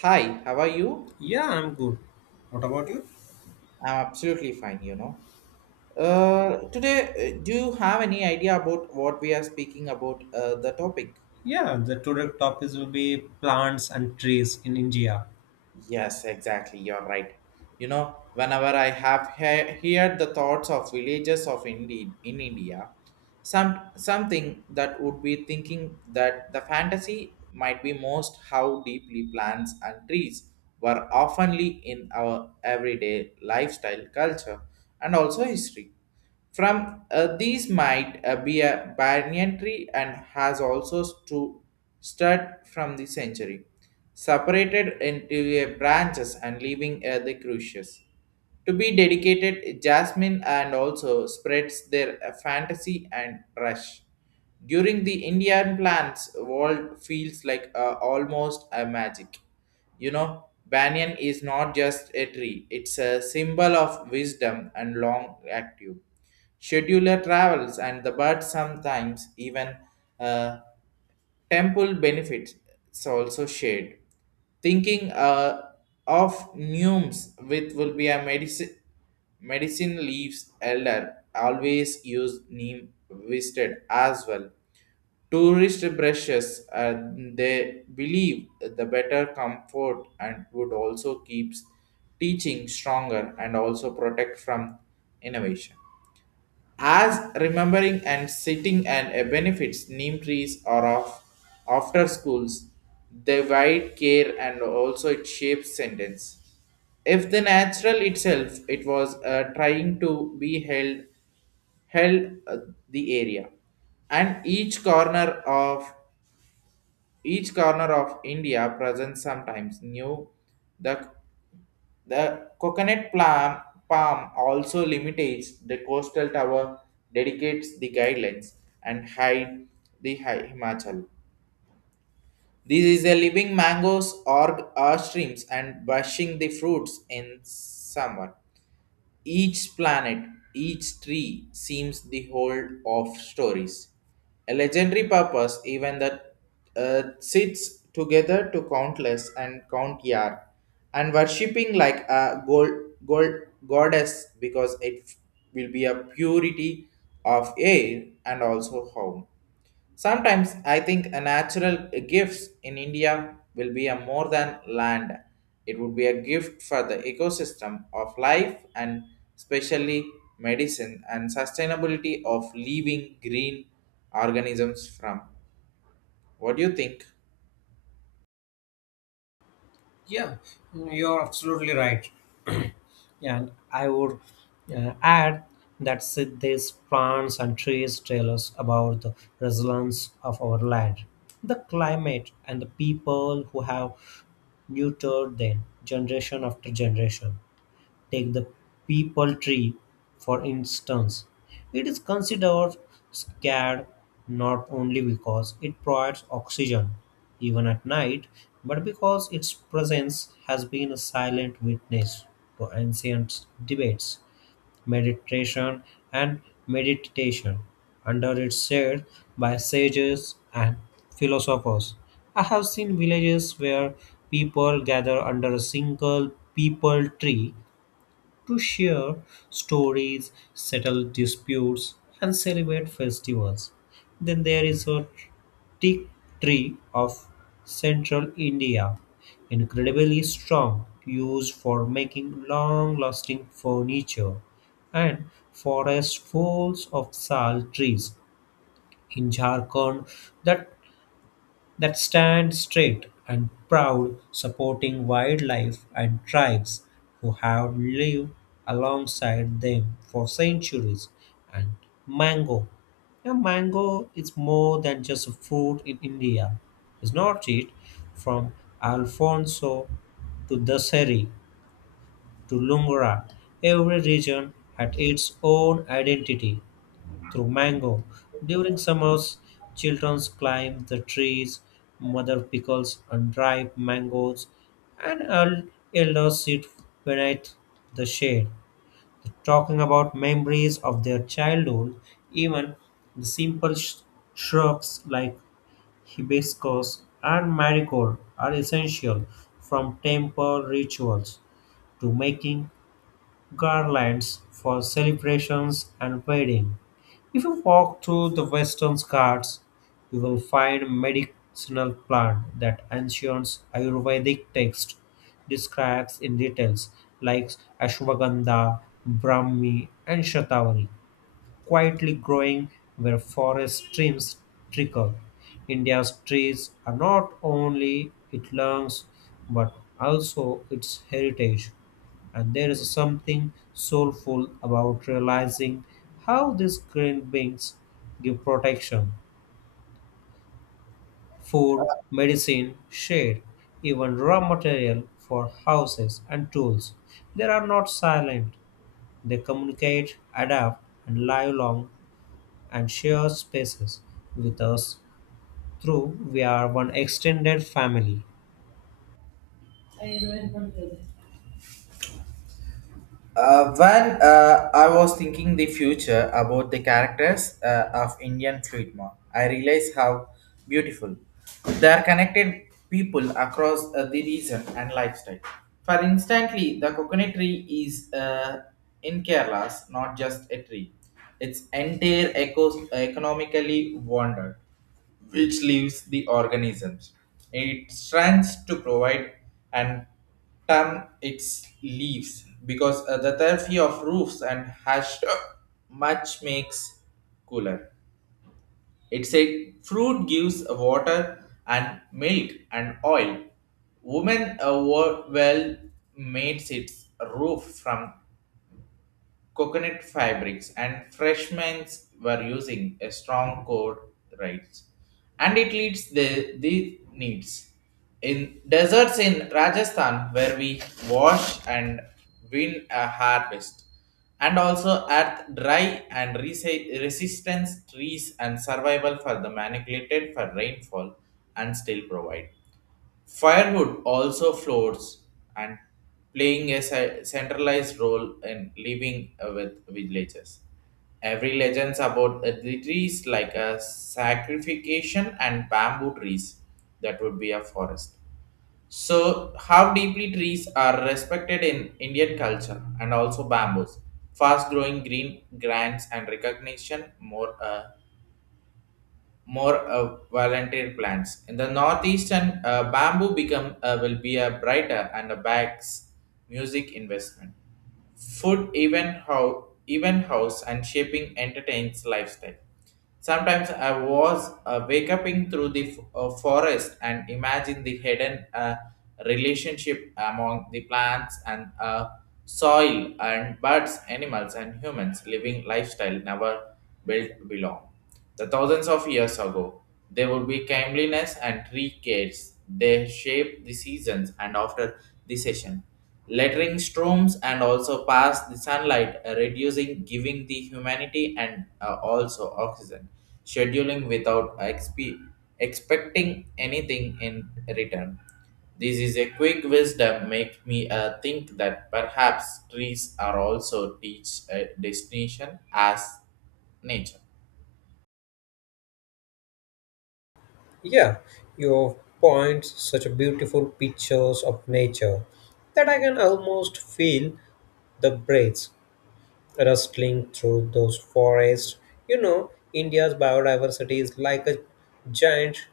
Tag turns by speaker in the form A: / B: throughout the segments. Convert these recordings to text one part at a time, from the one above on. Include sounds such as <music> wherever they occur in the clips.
A: Hi, how are you?
B: Yeah, I'm good. What about you?
A: I'm absolutely fine, you know. Today, do you have any idea about what we are speaking about the topic?
B: Yeah, the today topics will be plants and trees in India.
A: Yes, exactly. You're right. Whenever I have heard the thoughts of villages of in India, something that would be thinking that the fantasy might be most how deeply plants and trees were oftenly in our everyday lifestyle culture and also history from these might be a banyan tree and has also stud from the century, separated into a branches and leaving the crucius to be dedicated jasmine and also spreads their fantasy and rush during the indian plants world feels like almost a magic. You know, banyan is not just a tree, it's a symbol of wisdom and long active scheduler travels and the bird sometimes even uh, temple benefits is also shared. Thinking of Numes with will be a medicine leaves elder always use neem visited as well. Tourist brushes, they believe the better comfort and would also keeps teaching stronger and also protect from innovation. As remembering and sitting and a benefits neem trees are of after schools, they wide care and also it shapes sentence. If the natural itself, it was trying to be held, the area and each corner of india presents sometimes new the the palm also limitates the coastal tower, dedicates the guidelines, and hide the Himachal. This is a living mangoes or streams and bushing the fruits in summer. Each planet, each tree seems the whole of stories. A legendary purpose, even that sits together to countless and count yar, and worshipping like a gold goddess because it will be a purity of air and also home. Sometimes I think a natural gifts in India will be a more than land. It would be a gift for the ecosystem of life and especially medicine and sustainability of living green organisms from. What do you think?
B: Yeah, you're absolutely right. Yeah, and I would add that these plants and trees tell us about the resilience of our land, the climate, and the people who have nurtured them generation after generation. Take the peepal tree, for instance. It is considered sacred not only because it provides oxygen, even at night, but because its presence has been a silent witness to ancient debates, meditation, and meditation. Under its shade, by sages and philosophers. I have seen villages where people gather under a single peepal tree to share stories, settle disputes, and celebrate festivals. Then there is a teak tree of central India, incredibly strong, used for making long lasting furniture, and forest full of sal trees in Jharkhand that stand straight and proud, supporting wildlife and tribes who have lived alongside them for centuries. And mango. Now, mango is more than just a fruit in India. It's not it. From Alfonso to Daseri to Lungura, every region had its own identity through mango. During summers, children climb the trees, mother pickles unripe mangoes, and elders sit beneath the shade, talking about memories of their childhood. Even the simple shrubs like hibiscus and marigold are essential, from temple rituals to making garlands for celebrations and weddings. If you walk through the western Ghats, you will find medicinal plant that ancient Ayurvedic text describes in details, like ashwagandha, brahmi, and shatavari, quietly growing where forest streams trickle. India's trees are not only its lungs but also its heritage. And there is something soulful about realizing how these green beings give protection, food, medicine, shade, even raw material for houses and tools. They are not silent, they communicate, adapt, and live long and share spaces with us through we are one extended family.
A: When I was thinking the future about the characters of Indian cinema, I realized how beautiful they are connected people across the region and lifestyle. For instantly, the coconut tree is in Kerala's not just a tree; it's entire economically wandered which leaves the organisms. It strands to provide and term its leaves because the therapy of roofs and hash <coughs> much makes cooler. It's a fruit gives water and milk and oil. Women were well made its roof from coconut fabrics and freshmen were using a strong code rights, and it leads the needs in deserts in rajasthan where we wash and win a harvest and also earth dry and resistance trees and survival for the manipulated for rainfall and still provide firewood also floats and playing a centralized role in living with villages. Every legends about the trees like a sacrification and bamboo trees that would be a forest. So how deeply trees are respected in Indian culture and also bamboos. Fast growing green grants and recognition more volunteer plants. In the northeastern, bamboo become will be a brighter and a bags music investment. Food even how even house and shaping entertains lifestyle. Sometimes I was wake up in through the forest and imagine the hidden relationship among the plants and soil and birds, animals and humans living lifestyle never built belong. The thousands of years ago, there would be kindliness and tree cares. They shape the seasons and after the session. Lettering storms and also pass the sunlight, reducing, giving the humanity and also oxygen. Scheduling without expecting anything in return. This is a quick wisdom make me think that perhaps trees are also teach a destination as nature.
B: Yeah, you point such a beautiful pictures of nature that I can almost feel the breeze rustling through those forests. You know, India's biodiversity is like a giant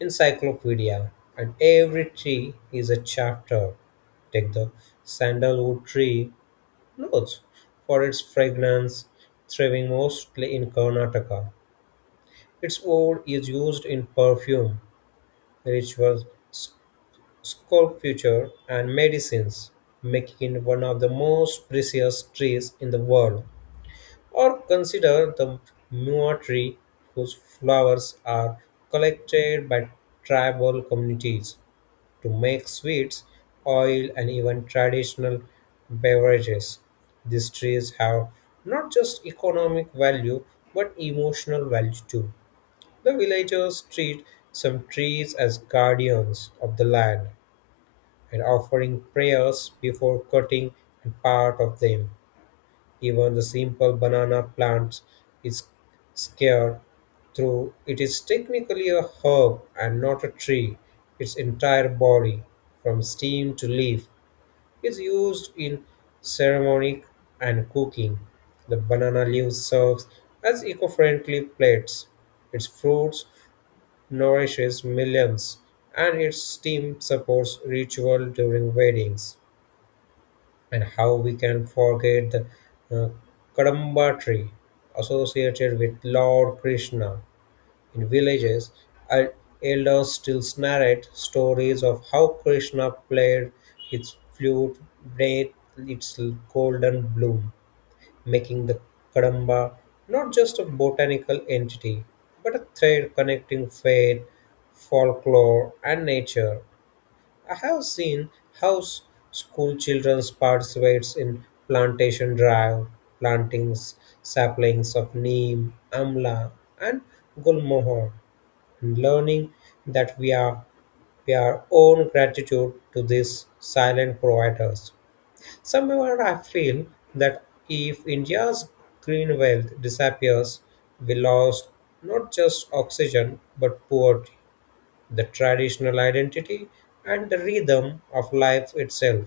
B: encyclopedia, and every tree is a chapter. Take the sandalwood tree notes for its fragrance, thriving mostly in Karnataka. Its wood is used in perfume, rituals, sculpture, and medicines, making it one of the most precious trees in the world. Or consider the mua tree whose flowers are collected by tribal communities to make sweets, oil, and even traditional beverages. These trees have not just economic value but emotional value too. The villagers treat some trees as guardians of the land and offering prayers before cutting a part of them. Even the simple banana plant is scared through it is technically a herb and not a tree. Its entire body, from stem to leaf, is used in ceremony and cooking. The banana leaves serves as eco-friendly plates. Its fruits nourishes millions, and its steam supports ritual during weddings. And how we can forget the uh, Kadamba tree associated with Lord Krishna. In villages, el- elders still narrate stories of how Krishna played his flute beneath its golden bloom, making the Kadamba not just a botanical entity, but a thread connecting faith, folklore, and nature. I have seen how school children participates in plantation drive, plantings saplings of neem, amla, and gulmohor, and learning that we are own gratitude to these silent providers. Somewhere I feel that if India's green wealth disappears, we lost not just oxygen but poverty the traditional identity, and the rhythm of life itself.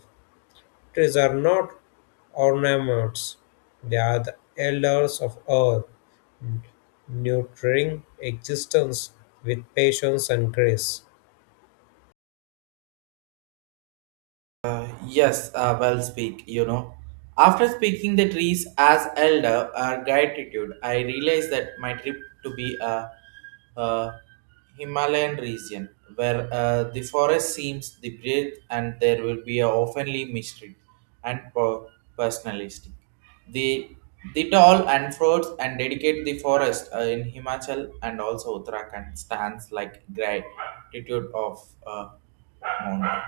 B: Trees are not ornaments, they are the elders of earth, nurturing existence with patience and grace.
A: Uh, yes, well speak, you know. After speaking the trees as elder or gratitude, I realized that my trip to be a, uh Himalayan region where the forest seems the breath and there will be a oftenly mystery and personalistic. The the tall and fruits and dedicate the forest in Himachal and also Uttarakhand stands like gratitude of mountain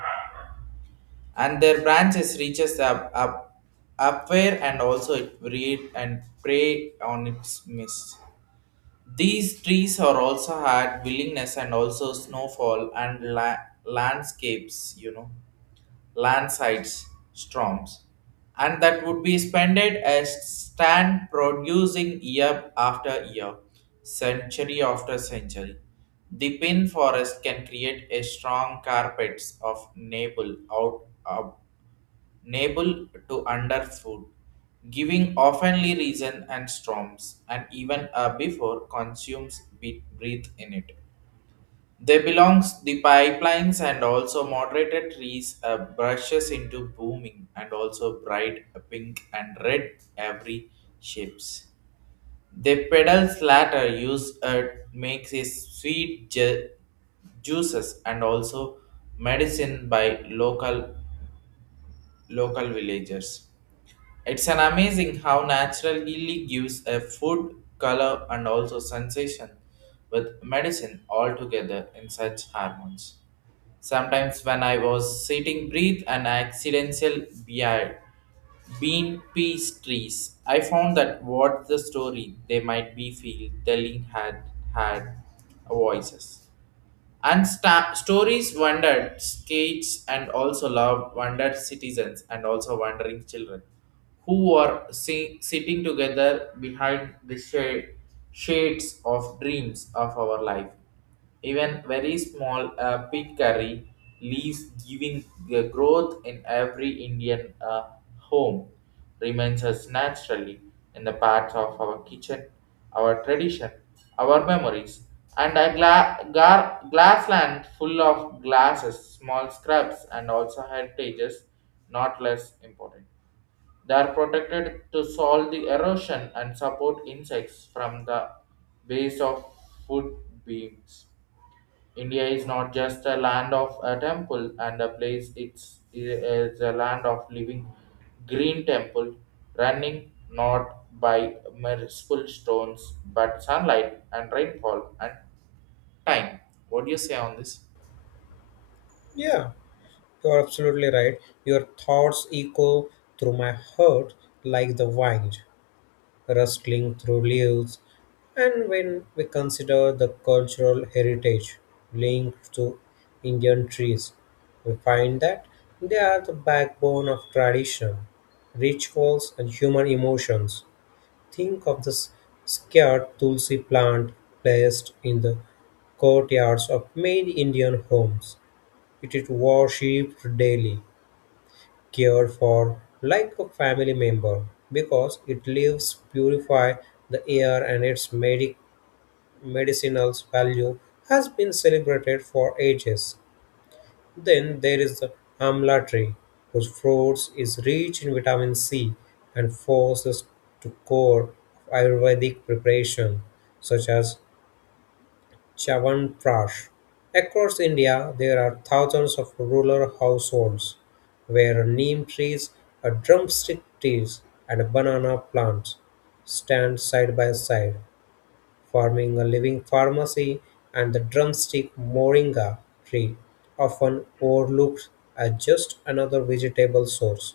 A: and their branches reaches up upward and also it read and prey on its mist. These trees are also had willingness and also snowfall and landscapes, you know, landslides, storms, and that would be spended as stand producing year after year, century after century. The pin forest can create a strong carpets of navel out nable to underfoot, giving oftenly reason and storms, and even before consumes breathe in it. They belongs the pipelines and also moderated trees brushes into booming and also bright pink and red every shapes. The pedals latter use, makes a sweet juices and also medicine by local villagers. It's an amazing how natural healing gives a food, color, and also sensation with medicine all together in such harmonies. Sometimes when I was sitting breathe an accidental beard bean peas trees, I found that what the story they might be feel telling had voices. And stories wondered skates and also love wondered citizens and also wandering children who were sitting together behind the shade, shades of dreams of our life. Even very small pig curry leaves giving the growth in every Indian home remains us naturally in the parts of our kitchen, our tradition, our memories, and a glass land full of glasses, small scraps, and also heritages, not less important. They are protected to solve the erosion and support insects from the base of food beams. India is not just a land of a temple and a place, it's a land of living green temple running not by merciful stones but sunlight and rainfall and time. What do you say on this?
B: Yeah, you're absolutely right. Your thoughts echo through my heart like the wind rustling through leaves, and when we consider the cultural heritage linked to Indian trees, we find that they are the backbone of tradition, rituals, and human emotions. Think of this scared tulsi plant placed in the courtyards of many Indian homes. It is worshipped daily cared for like a family member because it leaves purify the air and its medicinal value has been celebrated for ages. Then there is the amla tree, whose fruits is rich in vitamin C and forces to core of Ayurvedic preparation, such as Chyawanprash. Across India, there are thousands of rural households where neem trees, a drumstick trees, and banana plants stand side by side, forming a living pharmacy and the drumstick moringa tree, often overlooked as just another vegetable source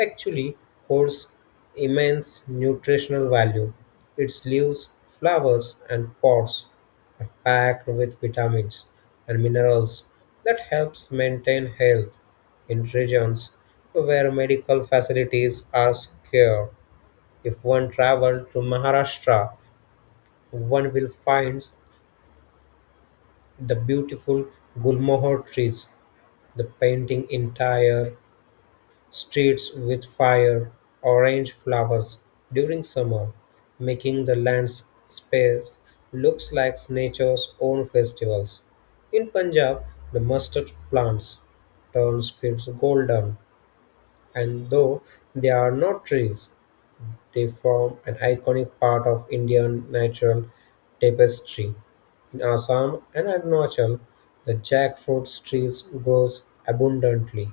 B: actually holds immense nutritional value. Its leaves, flowers, and pods are packed with vitamins and minerals that helps maintain health in regions where medical facilities are scarce. If one travels to Maharashtra, one will find the beautiful gulmohar trees, the painting entire streets with fire orange flowers during summer, making the landscapes looks like nature's own festivals. In Punjab, the mustard plants turns fields golden, and though they are not trees, they form an iconic part of Indian natural tapestry. In Assam and Arunachal, the jackfruit trees grows abundantly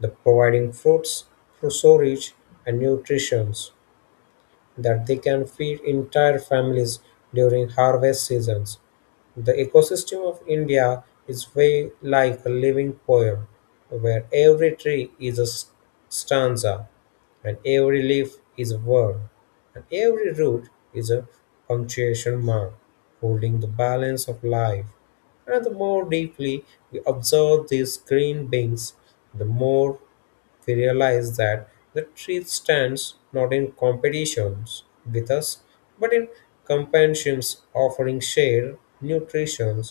B: the providing fruits, storage and nutrition that they can feed entire families during harvest seasons. The ecosystem of India is way like a living poem where every tree is a stanza and every leaf is a word and every root is a punctuation mark holding the balance of life. And the more deeply we observe these green beings, the more we realize that the truth stands not in competitions with us, but in companions offering shade, nutrition,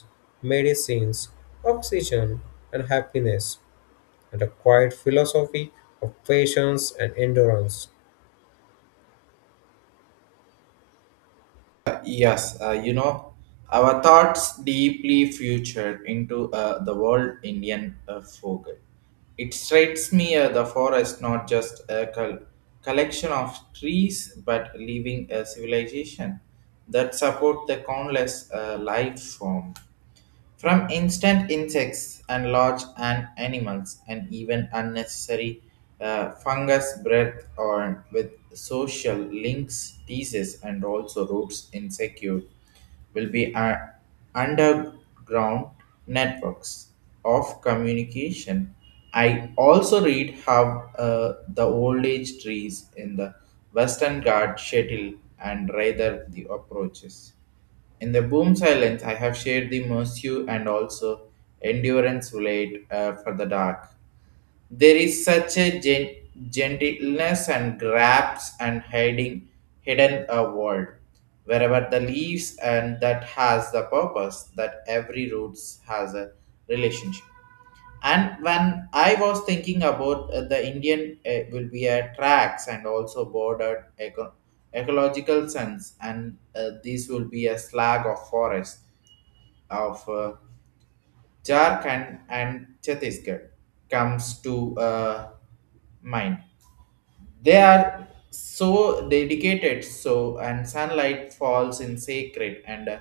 B: medicines, oxygen, and happiness, and a quiet philosophy of patience and endurance.
A: Yes, our thoughts deeply future into the world Indian folk. It strikes me the forest not just a collection of trees but living a civilization that support the countless life form. From instant insects and large and animals and even unnecessary fungus breath or with social links, diseases and also roots insecure will be underground networks of communication. I also read how the old age trees in the Western Ghat shuttle and rather the approaches. In the boom silence, I have shared the mercy and also endurance relate for the dark. There is such a gentleness and grabs and hiding hidden a world wherever the leaves and that has the purpose that every roots has a relationship. And when I was thinking about the indian will be a tracks and also bordered ecological sense and these will be a slag of forest of jharkhand and chhattisgarh comes to mind. They are so dedicated so and sunlight falls in sacred and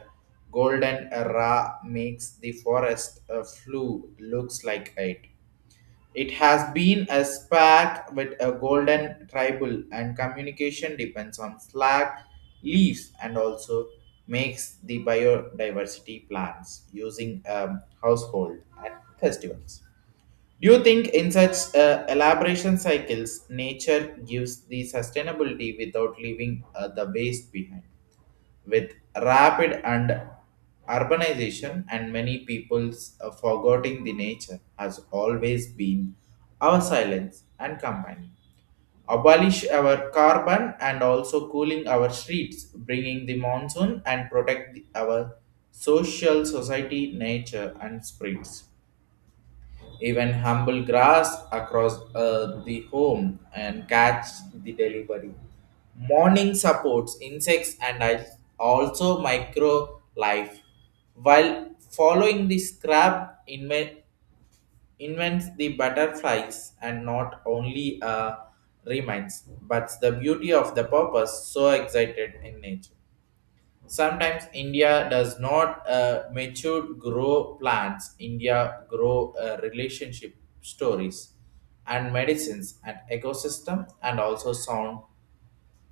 A: golden ra makes the forest flue looks like it has been a spark with a golden tribal and communication depends on slack leaves and also makes the biodiversity plans using household and festivals. Do you think in such elaboration cycles, nature gives the sustainability without leaving the waste behind? With rapid and urbanization and many people's forgetting the nature has always been our silence and company, abolish our carbon and also cooling our streets bringing the monsoon and protect our social society nature and spirits, even humble grass across the home and catch the delivery. Morning supports insects and I also micro life. While following the scrap invents the butterflies and not only reminds, but the beauty of the purpose so excited in nature. Sometimes India does not mature grow plants. India grow relationship stories and medicines and ecosystem and also sound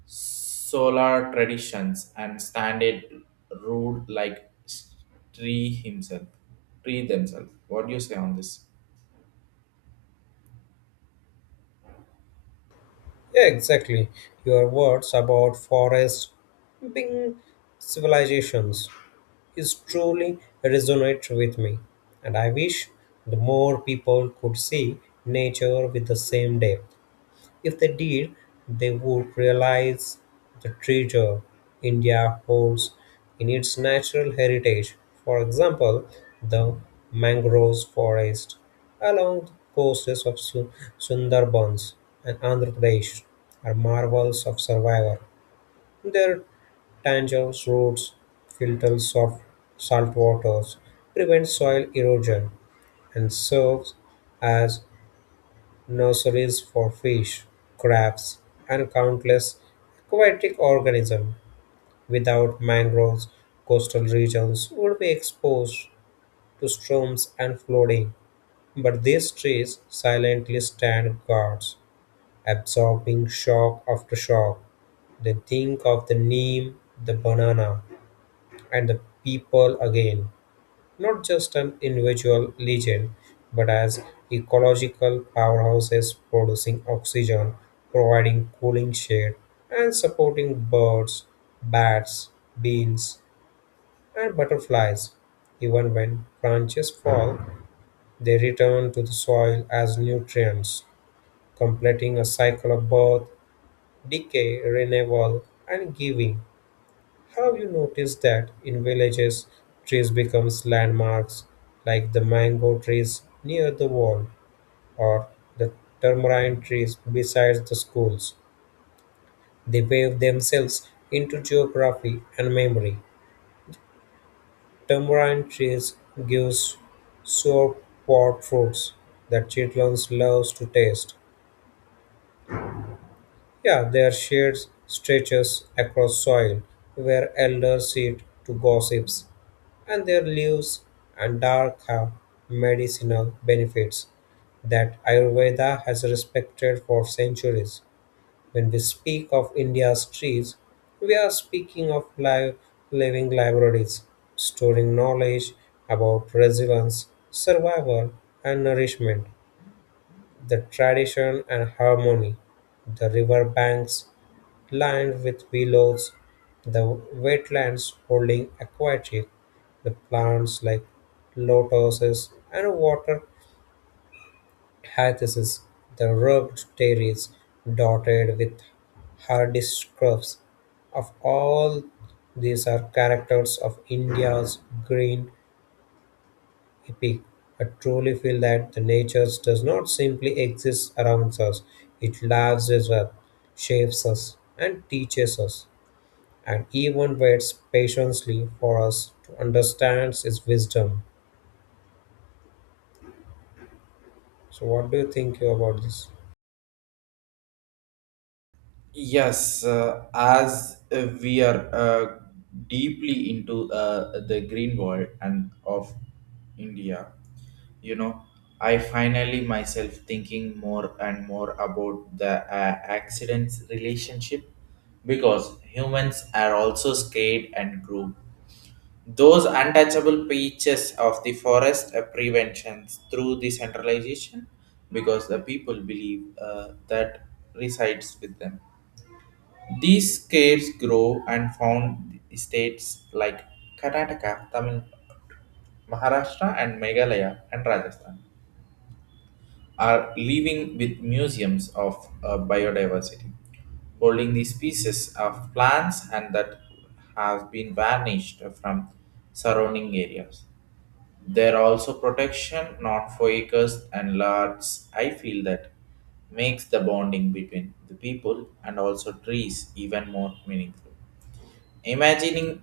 A: solar traditions and standard rude like tree himself, tree themselves. What do you say on this?
B: Yeah, exactly. Your words about forests being civilizations is truly resonate with me, and I wish the more people could see nature with the same depth. If they did, they would realize the treasure India holds in its natural heritage. For example, the mangroves forest along the coasts of Sundarbans and Andhra Pradesh are marvels of survival. Their Tanger's roads filter soft salt waters, prevent soil erosion, and serves as nurseries for fish, crabs, and countless aquatic organisms. Without mangroves, coastal regions would be exposed to storms and flooding. But these trees silently stand guards, absorbing shock after shock. They think of the neem, the banana, and the people again, not just an individual legend, but as ecological powerhouses producing oxygen, providing cooling shade, and supporting birds, bats, bees, and butterflies. Even when branches fall, they return to the soil as nutrients, completing a cycle of birth, decay, renewal, and giving. Have you noticed that in villages, trees becomes landmarks, like the mango trees near the wall or the tamarind trees beside the schools? They wave themselves into geography and memory. Tamarind trees gives sour pot fruits that children loves to taste. Yeah, their shade stretches across soil where elders sit to gossips and their leaves and dark have medicinal benefits that Ayurveda has respected for centuries. When we speak of India's trees, we are speaking of live, living libraries, storing knowledge about resilience, survival, and nourishment, the tradition and harmony, the river banks lined with willows, the wetlands holding aquatic the plants like lotuses and water hyacinths, the rugged terrace dotted with hardy scrubs. Of all these are characters of India's green epic. I truly feel that the nature does not simply exist around us, it lives with us, shapes us, and teaches us, and even waits patiently for us to understand his wisdom. So, what do you think about this?
A: Yes, as we are, deeply into the green world and of India, you know, I finally myself thinking more and more about the accidents relationship because humans are also scared and group. Those untouchable patches of the forest preventions through the centralization because the people believe that resides with them. These caves grow and found in states like Karnataka, Tamil, Maharashtra, and Meghalaya and Rajasthan are living with museums of biodiversity, holding the species of plants and that has been vanished from surrounding areas. There are also protection, not for acres and lards. I feel that makes the bonding between the people and also trees even more meaningful. Imagining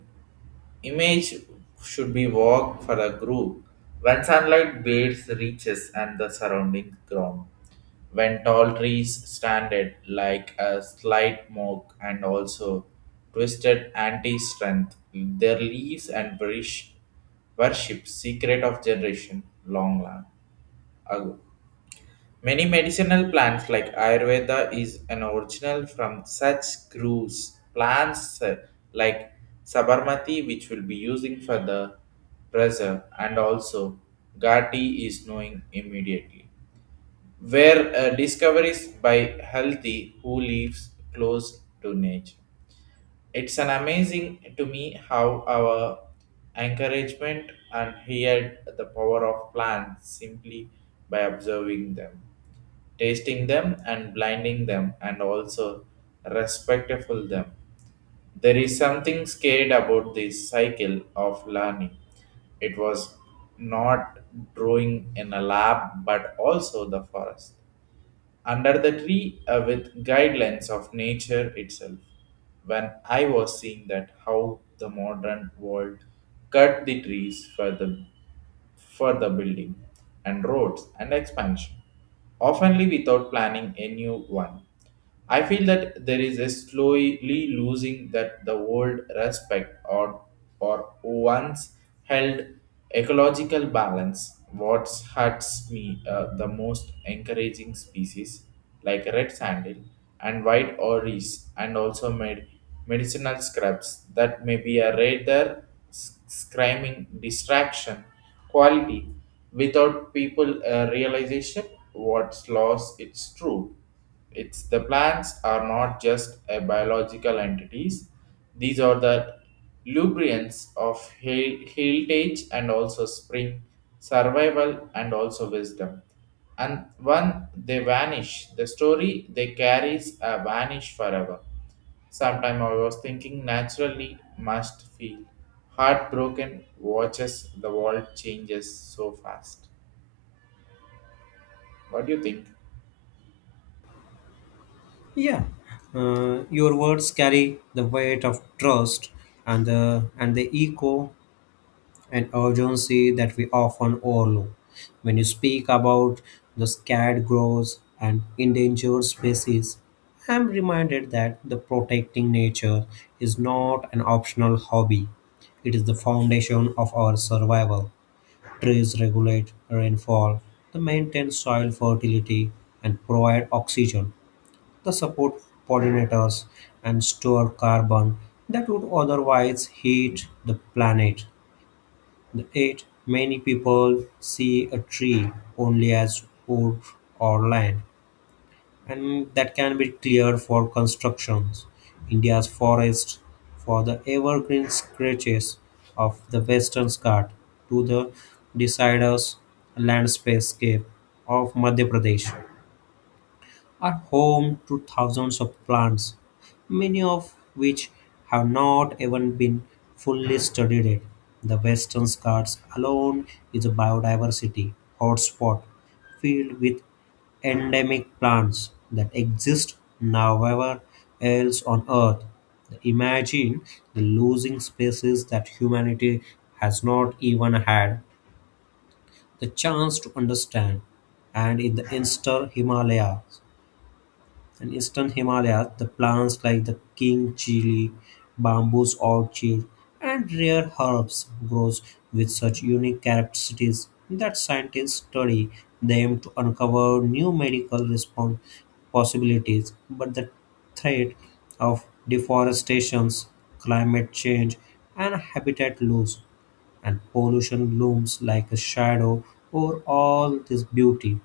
A: image should be walk for a group when sunlight bathes reaches and the surrounding ground. When tall trees standed like a slight mock and also twisted anti-strength, their leaves and burish worship secret of generation long ago. Many medicinal plants like Ayurveda is an original from such groves. Plants, like Sabarmati, which will be using for the pressure, and also Gati is knowing immediately. Where discoveries by healthy who lives close to nature. It's an amazing to me how our encouragement and heard the power of plants simply by observing them, tasting them and blinding them and also respectful them. There is something scared about this cycle of learning. It was not drawing in a lab but also the forest under the tree with guidelines of nature itself. When I was seeing that how the modern world cut the trees for the building and roads and expansion, oftenly without planning a new one. I feel that there is a slowly losing that the old respect or once held ecological balance. What hurts me the most encouraging species like red sandal and white orris and also made medicinal scrubs that may be a rare screaming distraction quality without people realization what's lost. It's true, it's the plants are not just a biological entities, these are the lubricants of heritage and also spring survival and also wisdom, and when they vanish, the story they carries a vanish forever. Sometime I was thinking naturally must feel heartbroken watches the world changes so fast. What do you think?
B: Yeah, your words carry the weight of trust and the echo and urgency that we often overlook. When you speak about the scared groves and endangered species, I am reminded that the protecting nature is not an optional hobby. It is the foundation of our survival. Trees regulate rainfall, they maintain soil fertility, and provide oxygen. They support pollinators and store carbon that would otherwise heat the planet. Eight, many people see a tree only as wood or land and that can be cleared for constructions. India's forests, for the evergreen stretches of the western Ghat to the deciduous landscape of Madhya Pradesh, are home to thousands of plants, many of which have not even been fully studied yet. The western Ghats alone is a biodiversity hotspot filled with endemic plants that exist nowhere else on Earth. Imagine the losing species that humanity has not even had the chance to understand, and in the Insta Himalayas. In eastern Himalayas, the plants like the king chili, bamboos orchid, and rare herbs grows with such unique characteristics that scientists study them to uncover new medical response possibilities. But the threat of deforestation, climate change, and habitat loss and pollution looms like a shadow over all this beauty.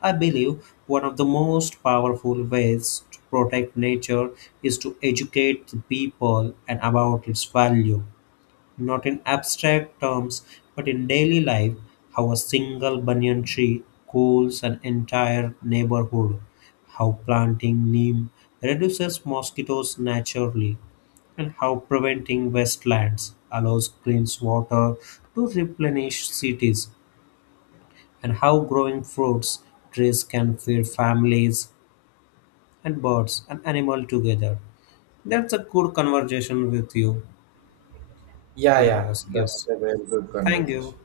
B: I believe one of the most powerful ways to protect nature is to educate the people and about its value, not in abstract terms, but in daily life, how a single banyan tree cools an entire neighborhood, how planting neem reduces mosquitoes naturally, and how preventing wastelands allows clean water to replenish cities, and how growing fruits trees can feed families and birds and animals together. That's a good conversation with you.
A: Yeah, yeah,
B: Yes,
A: that's
B: yes.
A: a very good
B: Thank you.
A: conversation.